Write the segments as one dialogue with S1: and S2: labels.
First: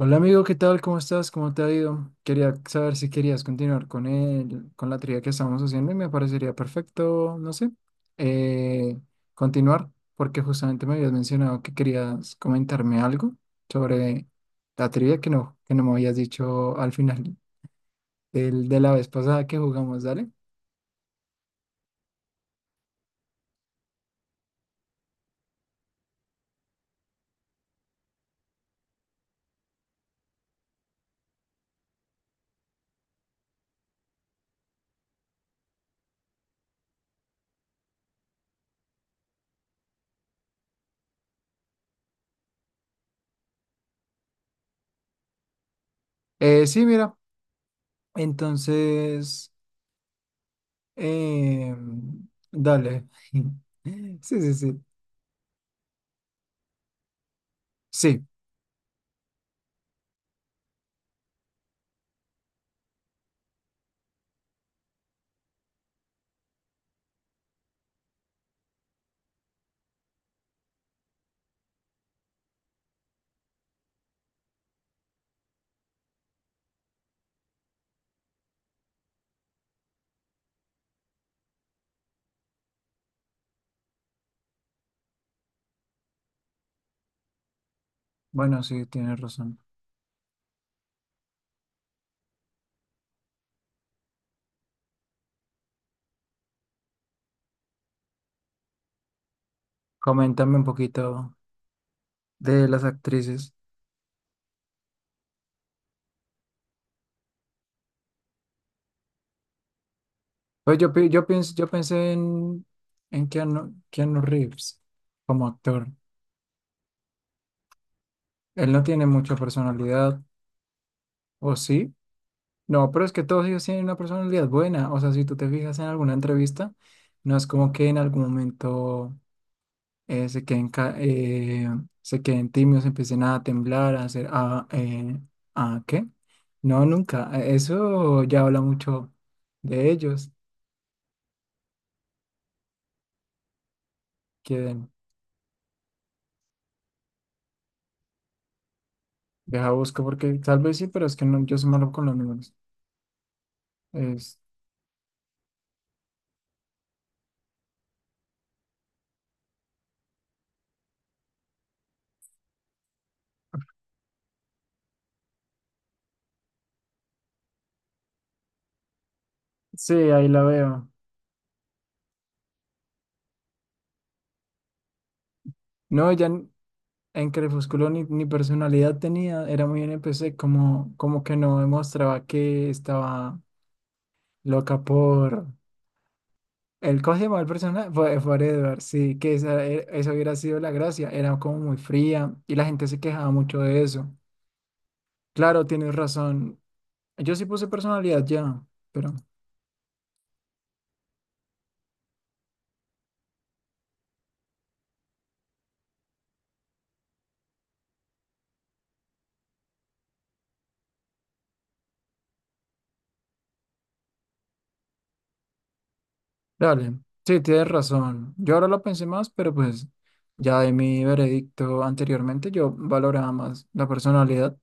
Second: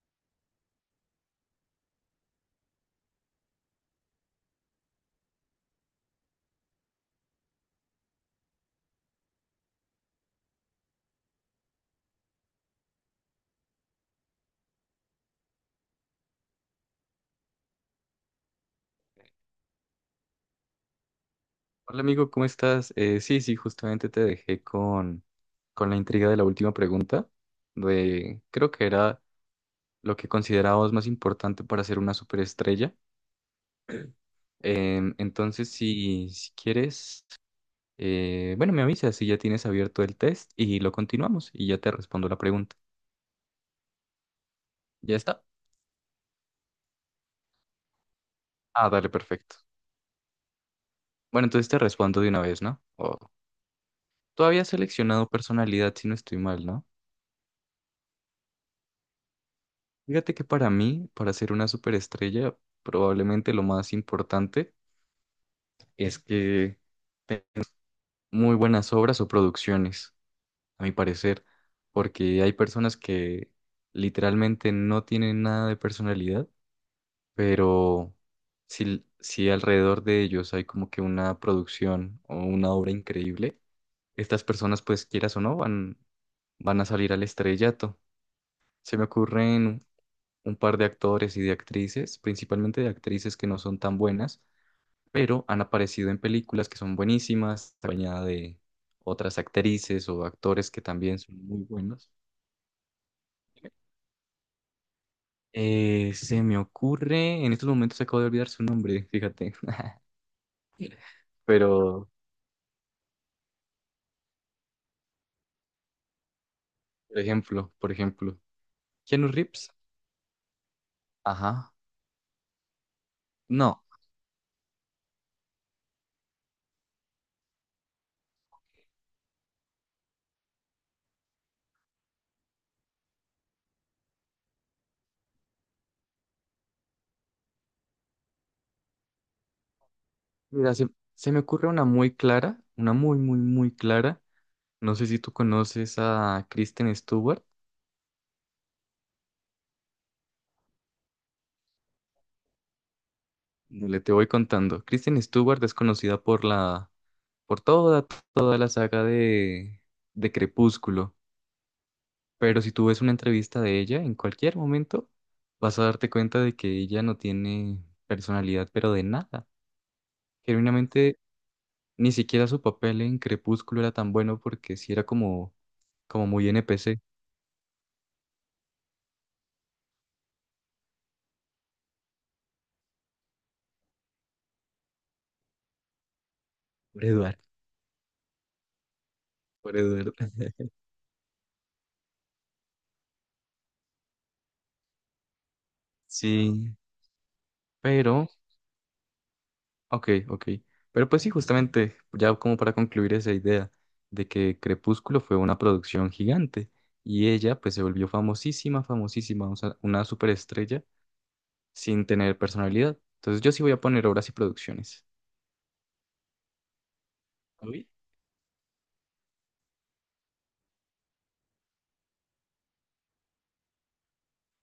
S1: Hola amigo, ¿qué tal? ¿Cómo estás? ¿Cómo te ha ido? Quería saber si querías continuar con con la trivia que estamos haciendo y me parecería perfecto, no sé, eh, continuar porque justamente me habías mencionado que querías comentarme algo sobre la trivia que no me habías dicho al final de la vez pasada que jugamos, dale.
S2: Hola amigo, ¿cómo estás? Sí, justamente te dejé con la intriga de la última pregunta, de creo que era lo que considerabas más importante para ser una superestrella. Entonces, si quieres, bueno, me avisas si ya tienes abierto el test y lo continuamos y ya te respondo la pregunta. ¿Ya está?
S1: Sí, mira,
S2: Ah, dale,
S1: entonces,
S2: perfecto. Bueno, entonces
S1: eh,
S2: te respondo de una vez, ¿no?
S1: dale. Sí,
S2: Tú
S1: sí,
S2: habías
S1: sí.
S2: seleccionado personalidad, si no estoy mal, ¿no?
S1: Sí,
S2: Fíjate que para mí, para ser una superestrella, probablemente lo más importante es que tenga muy buenas obras o producciones, a mi parecer, porque hay personas que literalmente no tienen nada de personalidad, pero si alrededor de ellos hay como que una producción o una obra increíble, estas personas, pues quieras o no, van a salir al estrellato.
S1: bueno, sí,
S2: Se me
S1: tienes razón.
S2: ocurren un par de actores y de actrices, principalmente de actrices que no son tan buenas, pero han aparecido en películas que son buenísimas, acompañada de otras actrices o
S1: Coméntame un
S2: actores que
S1: poquito
S2: también son muy buenos.
S1: de las actrices.
S2: Se me ocurre, en estos momentos acabo de olvidar su nombre, fíjate,
S1: Yo, pienso,
S2: pero,
S1: en Keanu, Keanu Reeves como actor.
S2: por ejemplo,
S1: Él no tiene
S2: Keanu
S1: mucha
S2: Reeves,
S1: personalidad, ¿o
S2: ajá,
S1: sí? No, pero es que todos ellos
S2: no,
S1: tienen una personalidad buena. O sea, si tú te fijas en alguna entrevista, no es como que en algún momento eh, se queden, ca- eh, se queden tímidos, empiecen a temblar, ¿a qué? No, nunca. Eso ya habla mucho de ellos.
S2: mira, se me ocurre una muy clara, una muy, muy, muy clara, no sé si tú conoces a Kristen Stewart.
S1: Deja busco porque tal vez sí, pero es que no, yo soy malo con los números.
S2: Dale, te voy
S1: Es,
S2: contando. Kristen Stewart es conocida por toda, toda la saga de Crepúsculo. Pero si tú ves una entrevista de ella, en cualquier momento vas a darte cuenta de que ella no tiene personalidad, pero de nada.
S1: sí, ahí la veo.
S2: Genuinamente, ni siquiera su papel en Crepúsculo era tan bueno porque sí era como,
S1: No,
S2: como
S1: ya
S2: muy NPC.
S1: en Crepúsculo ni personalidad tenía, era muy NPC, como, como que no demostraba que estaba loca por... El
S2: Por
S1: coge
S2: Edward.
S1: mal personaje fue Edward, sí,
S2: Por
S1: esa
S2: Edward.
S1: hubiera sido la gracia, era como muy fría y la gente se quejaba mucho de eso. Claro, tienes razón.
S2: Sí,
S1: Yo sí puse personalidad
S2: pero...
S1: ya, pero...
S2: Ok, ok. Pero pues sí, justamente, ya como para concluir esa idea de que Crepúsculo fue una producción gigante y ella pues se volvió famosísima, famosísima, o sea, una superestrella sin tener personalidad. Entonces yo sí voy a poner obras y producciones.
S1: Dale, sí, tienes
S2: ¿Oí?
S1: razón. Yo ahora lo pensé más, pero pues ya de mi veredicto anteriormente yo valoraba más la personalidad.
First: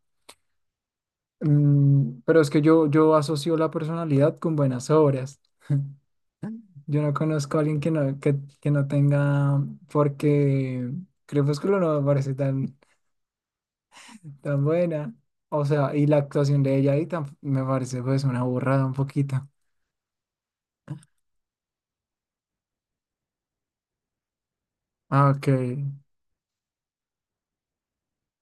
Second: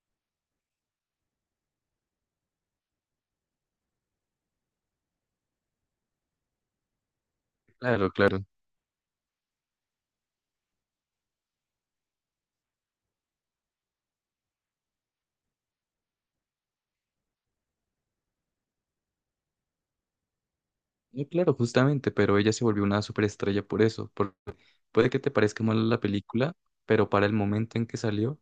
S1: Mm, pero es que yo asocio la personalidad con buenas obras. Yo no conozco a alguien
S2: Claro, claro.
S1: que no tenga, porque Crepúsculo no me parece tan, tan buena. O sea, y la actuación de ella ahí tam- me parece pues una burrada un poquito.
S2: No, claro, justamente, pero ella se volvió una superestrella por eso. Por- puede que
S1: Ah,
S2: te
S1: ok,
S2: parezca mala la película, pero para el momento en que salió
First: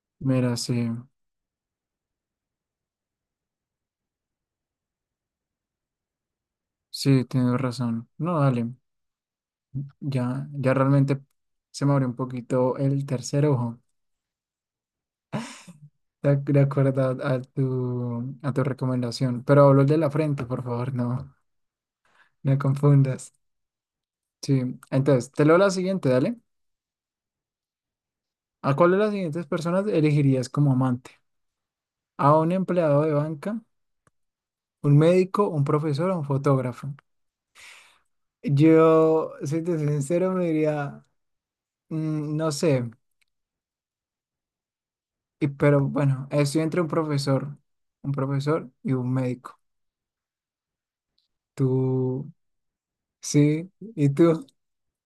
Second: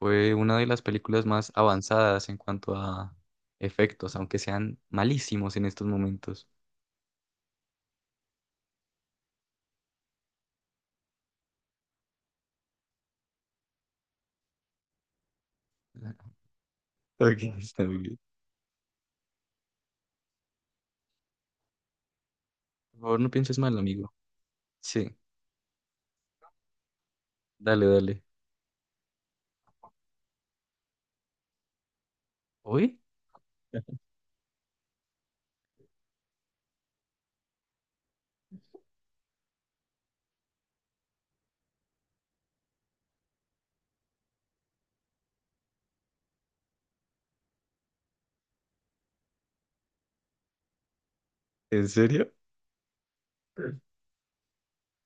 S2: fue
S1: mira,
S2: una de las
S1: sí,
S2: películas más avanzadas en cuanto a efectos, aunque sean malísimos en estos momentos.
S1: sí, tienes razón. No, dale. Ya, ya realmente se me abrió un poquito el tercer ojo, de acuerdo
S2: Ok, está muy bien.
S1: a tu recomendación. Pero hablo de la frente, por favor, no, no
S2: Por favor, no
S1: confundas.
S2: pienses mal, amigo.
S1: Sí,
S2: Sí,
S1: entonces, te leo la siguiente, dale.
S2: dale, dale.
S1: ¿A cuál de las siguientes personas elegirías como amante? ¿A un
S2: ¿Hoy?
S1: empleado de banca, un médico, un profesor o un fotógrafo? Yo, si te soy sincero, me diría, mm, no sé, y- pero bueno, estoy entre un profesor y un médico.
S2: ¿En
S1: ¿Tú?
S2: serio?
S1: Sí, ¿y tú?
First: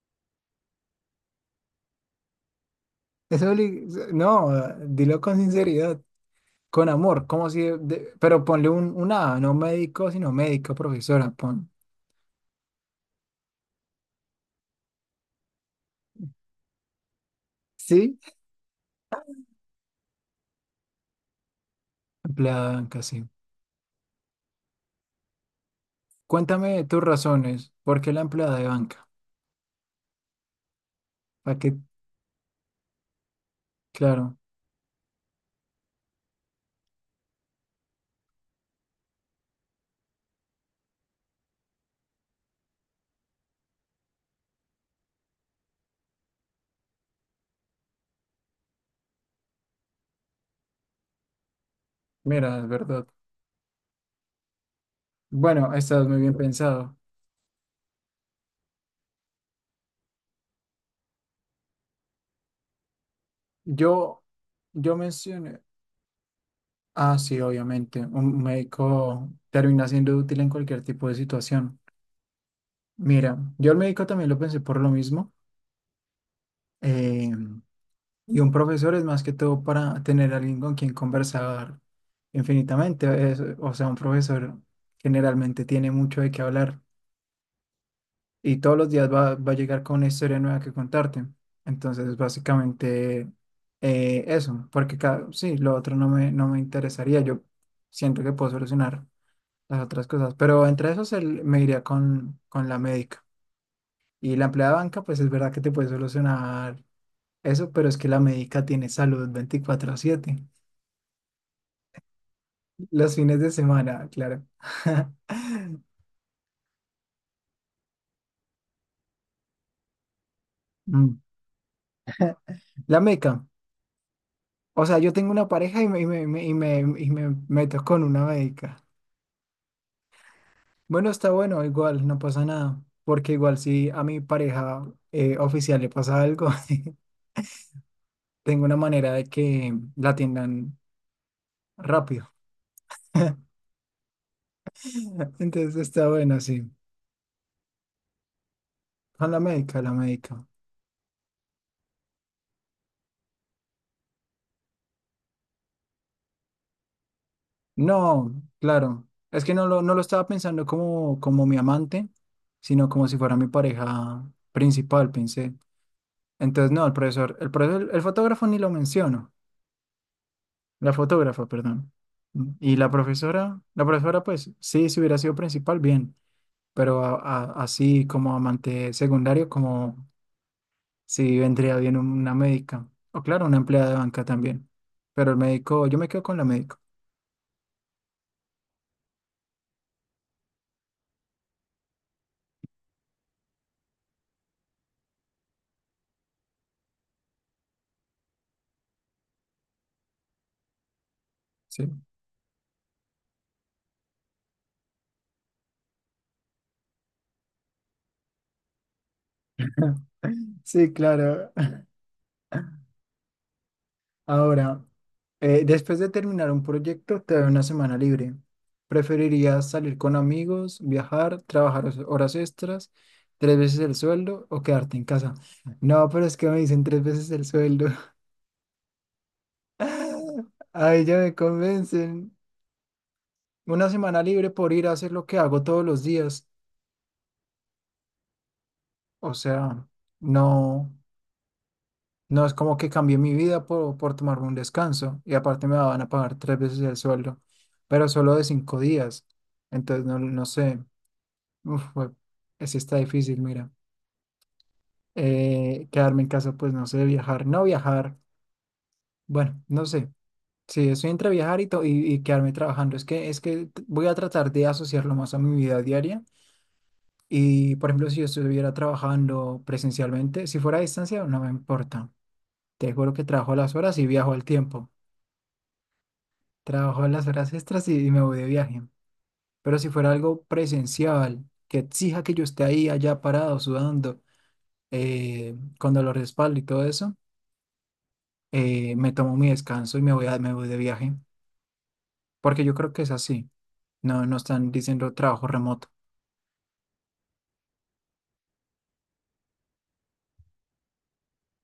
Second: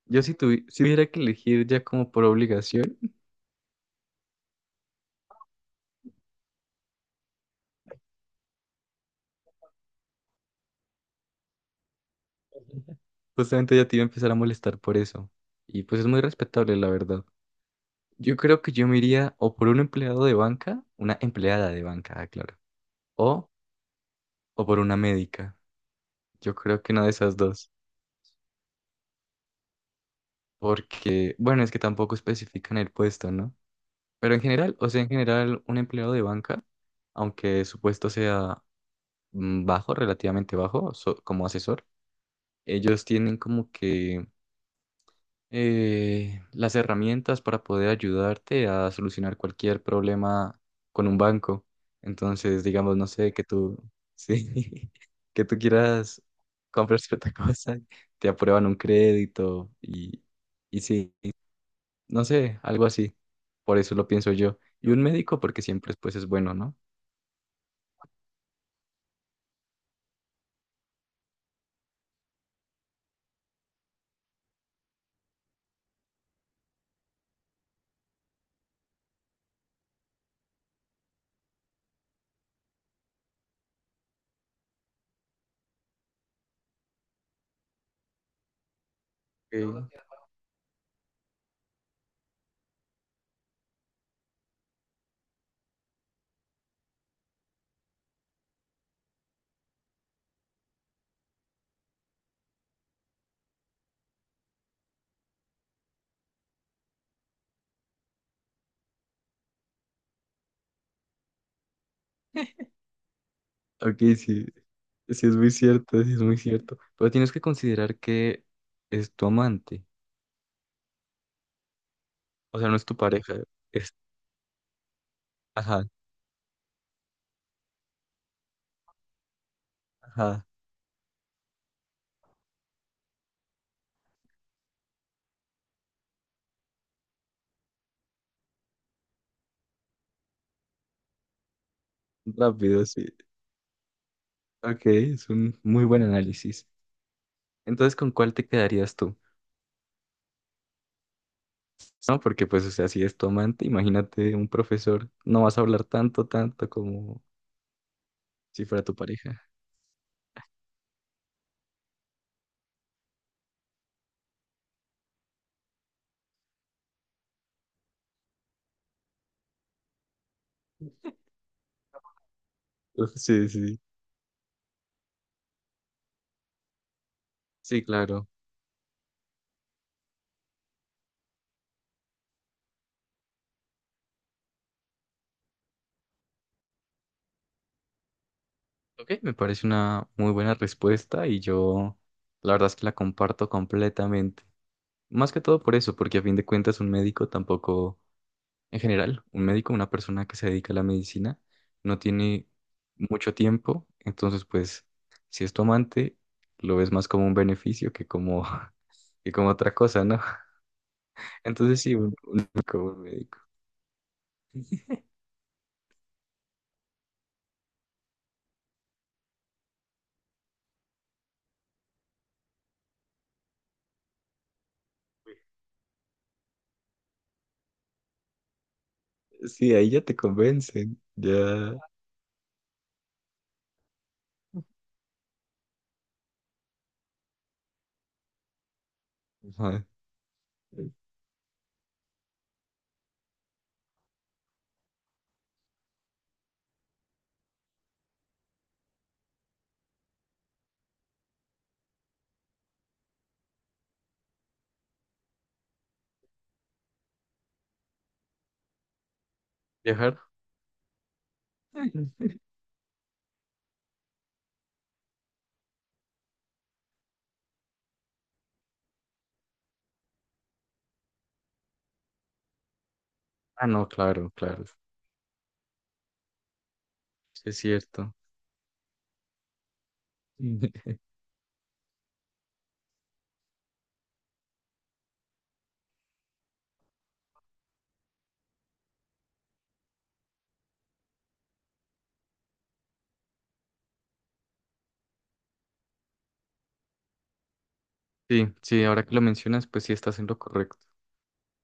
S2: Yo si si tuviera que elegir ya como por obligación,
S1: Eso obli- No, dilo con sinceridad, con amor, como si... de- Pero ponle un A, no médico, sino médico, profesora, pon.
S2: justamente ya te iba a empezar a molestar por eso. Y pues es muy respetable, la verdad.
S1: Sí,
S2: Yo creo que yo me iría o por un empleado de banca, una empleada de banca, ah, claro,
S1: empleada de banca, sí.
S2: o, o por una médica. Yo creo
S1: Cuéntame
S2: que
S1: tus
S2: una de esas dos.
S1: razones, ¿por qué la empleada de banca?
S2: Porque,
S1: ¿Para
S2: bueno, es
S1: qué?
S2: que tampoco especifican el puesto, ¿no? Pero
S1: Claro,
S2: en general, o sea, en general, un empleado de banca, aunque su puesto sea bajo, relativamente bajo, como asesor, ellos tienen como que las herramientas para poder ayudarte a solucionar cualquier problema con un banco.
S1: mira,
S2: Entonces,
S1: es
S2: digamos,
S1: verdad.
S2: no sé, que tú, sí, que tú
S1: Bueno, estás muy
S2: quieras
S1: bien pensado.
S2: comprar cierta cosa, te aprueban un crédito y sí. No sé, algo así. Por eso lo
S1: Yo,
S2: pienso yo. Y
S1: yo
S2: un médico
S1: mencioné...
S2: porque siempre pues es bueno, ¿no?
S1: Ah, sí, obviamente, un médico termina siendo útil en cualquier tipo de situación. Mira, yo el médico también lo pensé por lo mismo. eh, Y un profesor es más que todo para tener alguien con quien conversar infinitamente. O sea, un profesor generalmente tiene mucho de qué hablar y todos los días va a llegar
S2: Ok.
S1: con una historia nueva que contarte. Entonces, básicamente eso, porque cada, sí, lo otro no me, no me interesaría. Yo siento que puedo solucionar las otras cosas, pero entre esos el- me iría con la médica. Y la empleada de banca, pues es verdad que te puede solucionar eso, pero es que la médica tiene salud 24/7. Los fines de
S2: Ok,
S1: semana, claro.
S2: sí, sí es muy cierto, sí es muy cierto. Pero tienes que considerar que es tu amante,
S1: Mm.
S2: o sea, no es tu
S1: La
S2: pareja,
S1: meca.
S2: es,
S1: O sea, yo tengo una pareja
S2: ajá,
S1: y me meto con una meca.
S2: ajá,
S1: Bueno, está bueno, igual, no pasa nada. Porque igual si a mi pareja oficial le pasa algo, tengo una manera de que la atiendan rápido.
S2: rápido, sí. Ok, es un
S1: Entonces
S2: muy buen
S1: está bueno,
S2: análisis.
S1: sí.
S2: Entonces, ¿con cuál te quedarías tú?
S1: Con la médica, la médica.
S2: No, porque pues, o sea, si es tu amante, imagínate un profesor, no vas a hablar tanto, tanto como
S1: No,
S2: si fuera tu
S1: claro.
S2: pareja.
S1: Es que no lo estaba pensando como, como mi amante, sino como si fuera mi pareja principal, pensé. Entonces, no, el profesor, el profesor, el fotógrafo ni lo menciono. La fotógrafa, perdón. Y
S2: Uf, sí, sí,
S1: la profesora, pues, sí, si hubiera sido principal, bien. Pero a-
S2: sí,
S1: así
S2: claro.
S1: como amante secundario, como si vendría bien una médica. O claro, una empleada de banca también. Pero el médico, yo me quedo con la médico.
S2: Ok, me parece una muy buena respuesta y yo la verdad es que la comparto completamente. Más que todo por eso, porque a fin de cuentas un médico tampoco, en general, un médico, una persona que se dedica a la medicina, no
S1: Sí.
S2: tiene mucho tiempo, entonces pues si es tu amante, lo ves más como un beneficio que como, que como otra cosa, ¿no?
S1: Sí, claro.
S2: Entonces sí, un médico, un médico.
S1: Ahora. Después de terminar un proyecto, te doy una semana libre. ¿Preferirías salir con amigos, viajar, trabajar os- horas extras, tres veces el sueldo o quedarte en casa? No, pero es que me dicen tres veces el sueldo.
S2: Sí, ahí ya te convencen,
S1: Ay, ya me
S2: ya...
S1: convencen. Una semana libre por ir a hacer lo que hago todos los días. O
S2: ajá.
S1: sea, no, no es como que cambié mi vida por tomarme un descanso. Y aparte me van a pagar tres veces el sueldo, pero solo de 5 días. Entonces, no, no sé. Uf, fue- ese está difícil, mira. Quedarme en casa, pues no sé, viajar, no viajar, bueno, no sé.
S2: Viajar.
S1: Sí, estoy entre viajar y, to- y, y quedarme trabajando. Es que t- voy a tratar de asociarlo más a mi vida diaria. Y, por ejemplo, si yo estuviera trabajando presencialmente, si fuera a distancia, no me importa. Te juro que trabajo
S2: Ah,
S1: las
S2: no,
S1: horas y
S2: claro,
S1: viajo al
S2: claro,
S1: tiempo. Trabajo las
S2: sí
S1: horas
S2: es
S1: extras y
S2: cierto.
S1: me voy de viaje. Pero si fuera algo presencial, que exija que yo esté ahí, allá parado, sudando, con dolor de espalda y todo eso. Me tomo mi descanso y me voy de viaje, porque yo creo que es así. No, no están diciendo trabajo remoto.
S2: Sí, sí, sí, ahora que lo mencionas, pues sí estás en lo correcto.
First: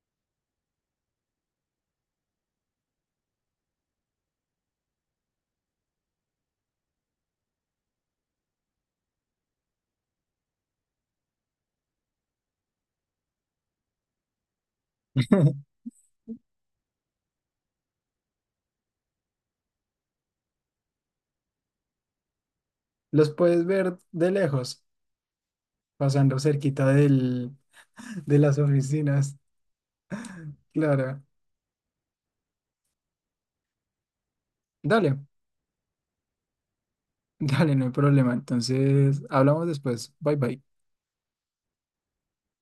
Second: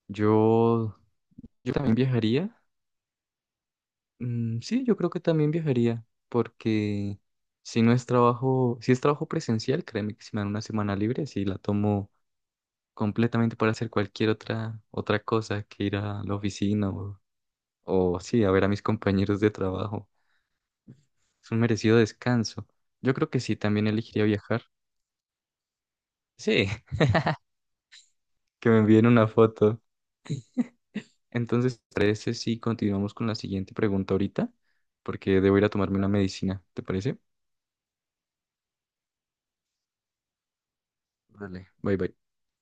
S2: Yo, yo también viajaría. Mm, sí, yo creo que también viajaría, porque si no es trabajo, si es trabajo presencial, créeme que si me dan una semana libre, sí la tomo completamente para hacer cualquier otra, otra cosa que ir a la oficina o sí, a ver a mis compañeros de trabajo. Es un merecido descanso. Yo
S1: Los
S2: creo que sí,
S1: puedes
S2: también
S1: ver
S2: elegiría
S1: de
S2: viajar.
S1: lejos, pasando
S2: Sí,
S1: cerquita del, de las
S2: que me envíen una
S1: oficinas.
S2: foto.
S1: Claro.
S2: Entonces, ¿te parece si continuamos con la siguiente pregunta ahorita?
S1: Dale,
S2: Porque debo ir a tomarme una medicina, ¿te parece?
S1: dale, no hay problema. Entonces, hablamos después. Bye bye.
S2: Vale. Bye bye.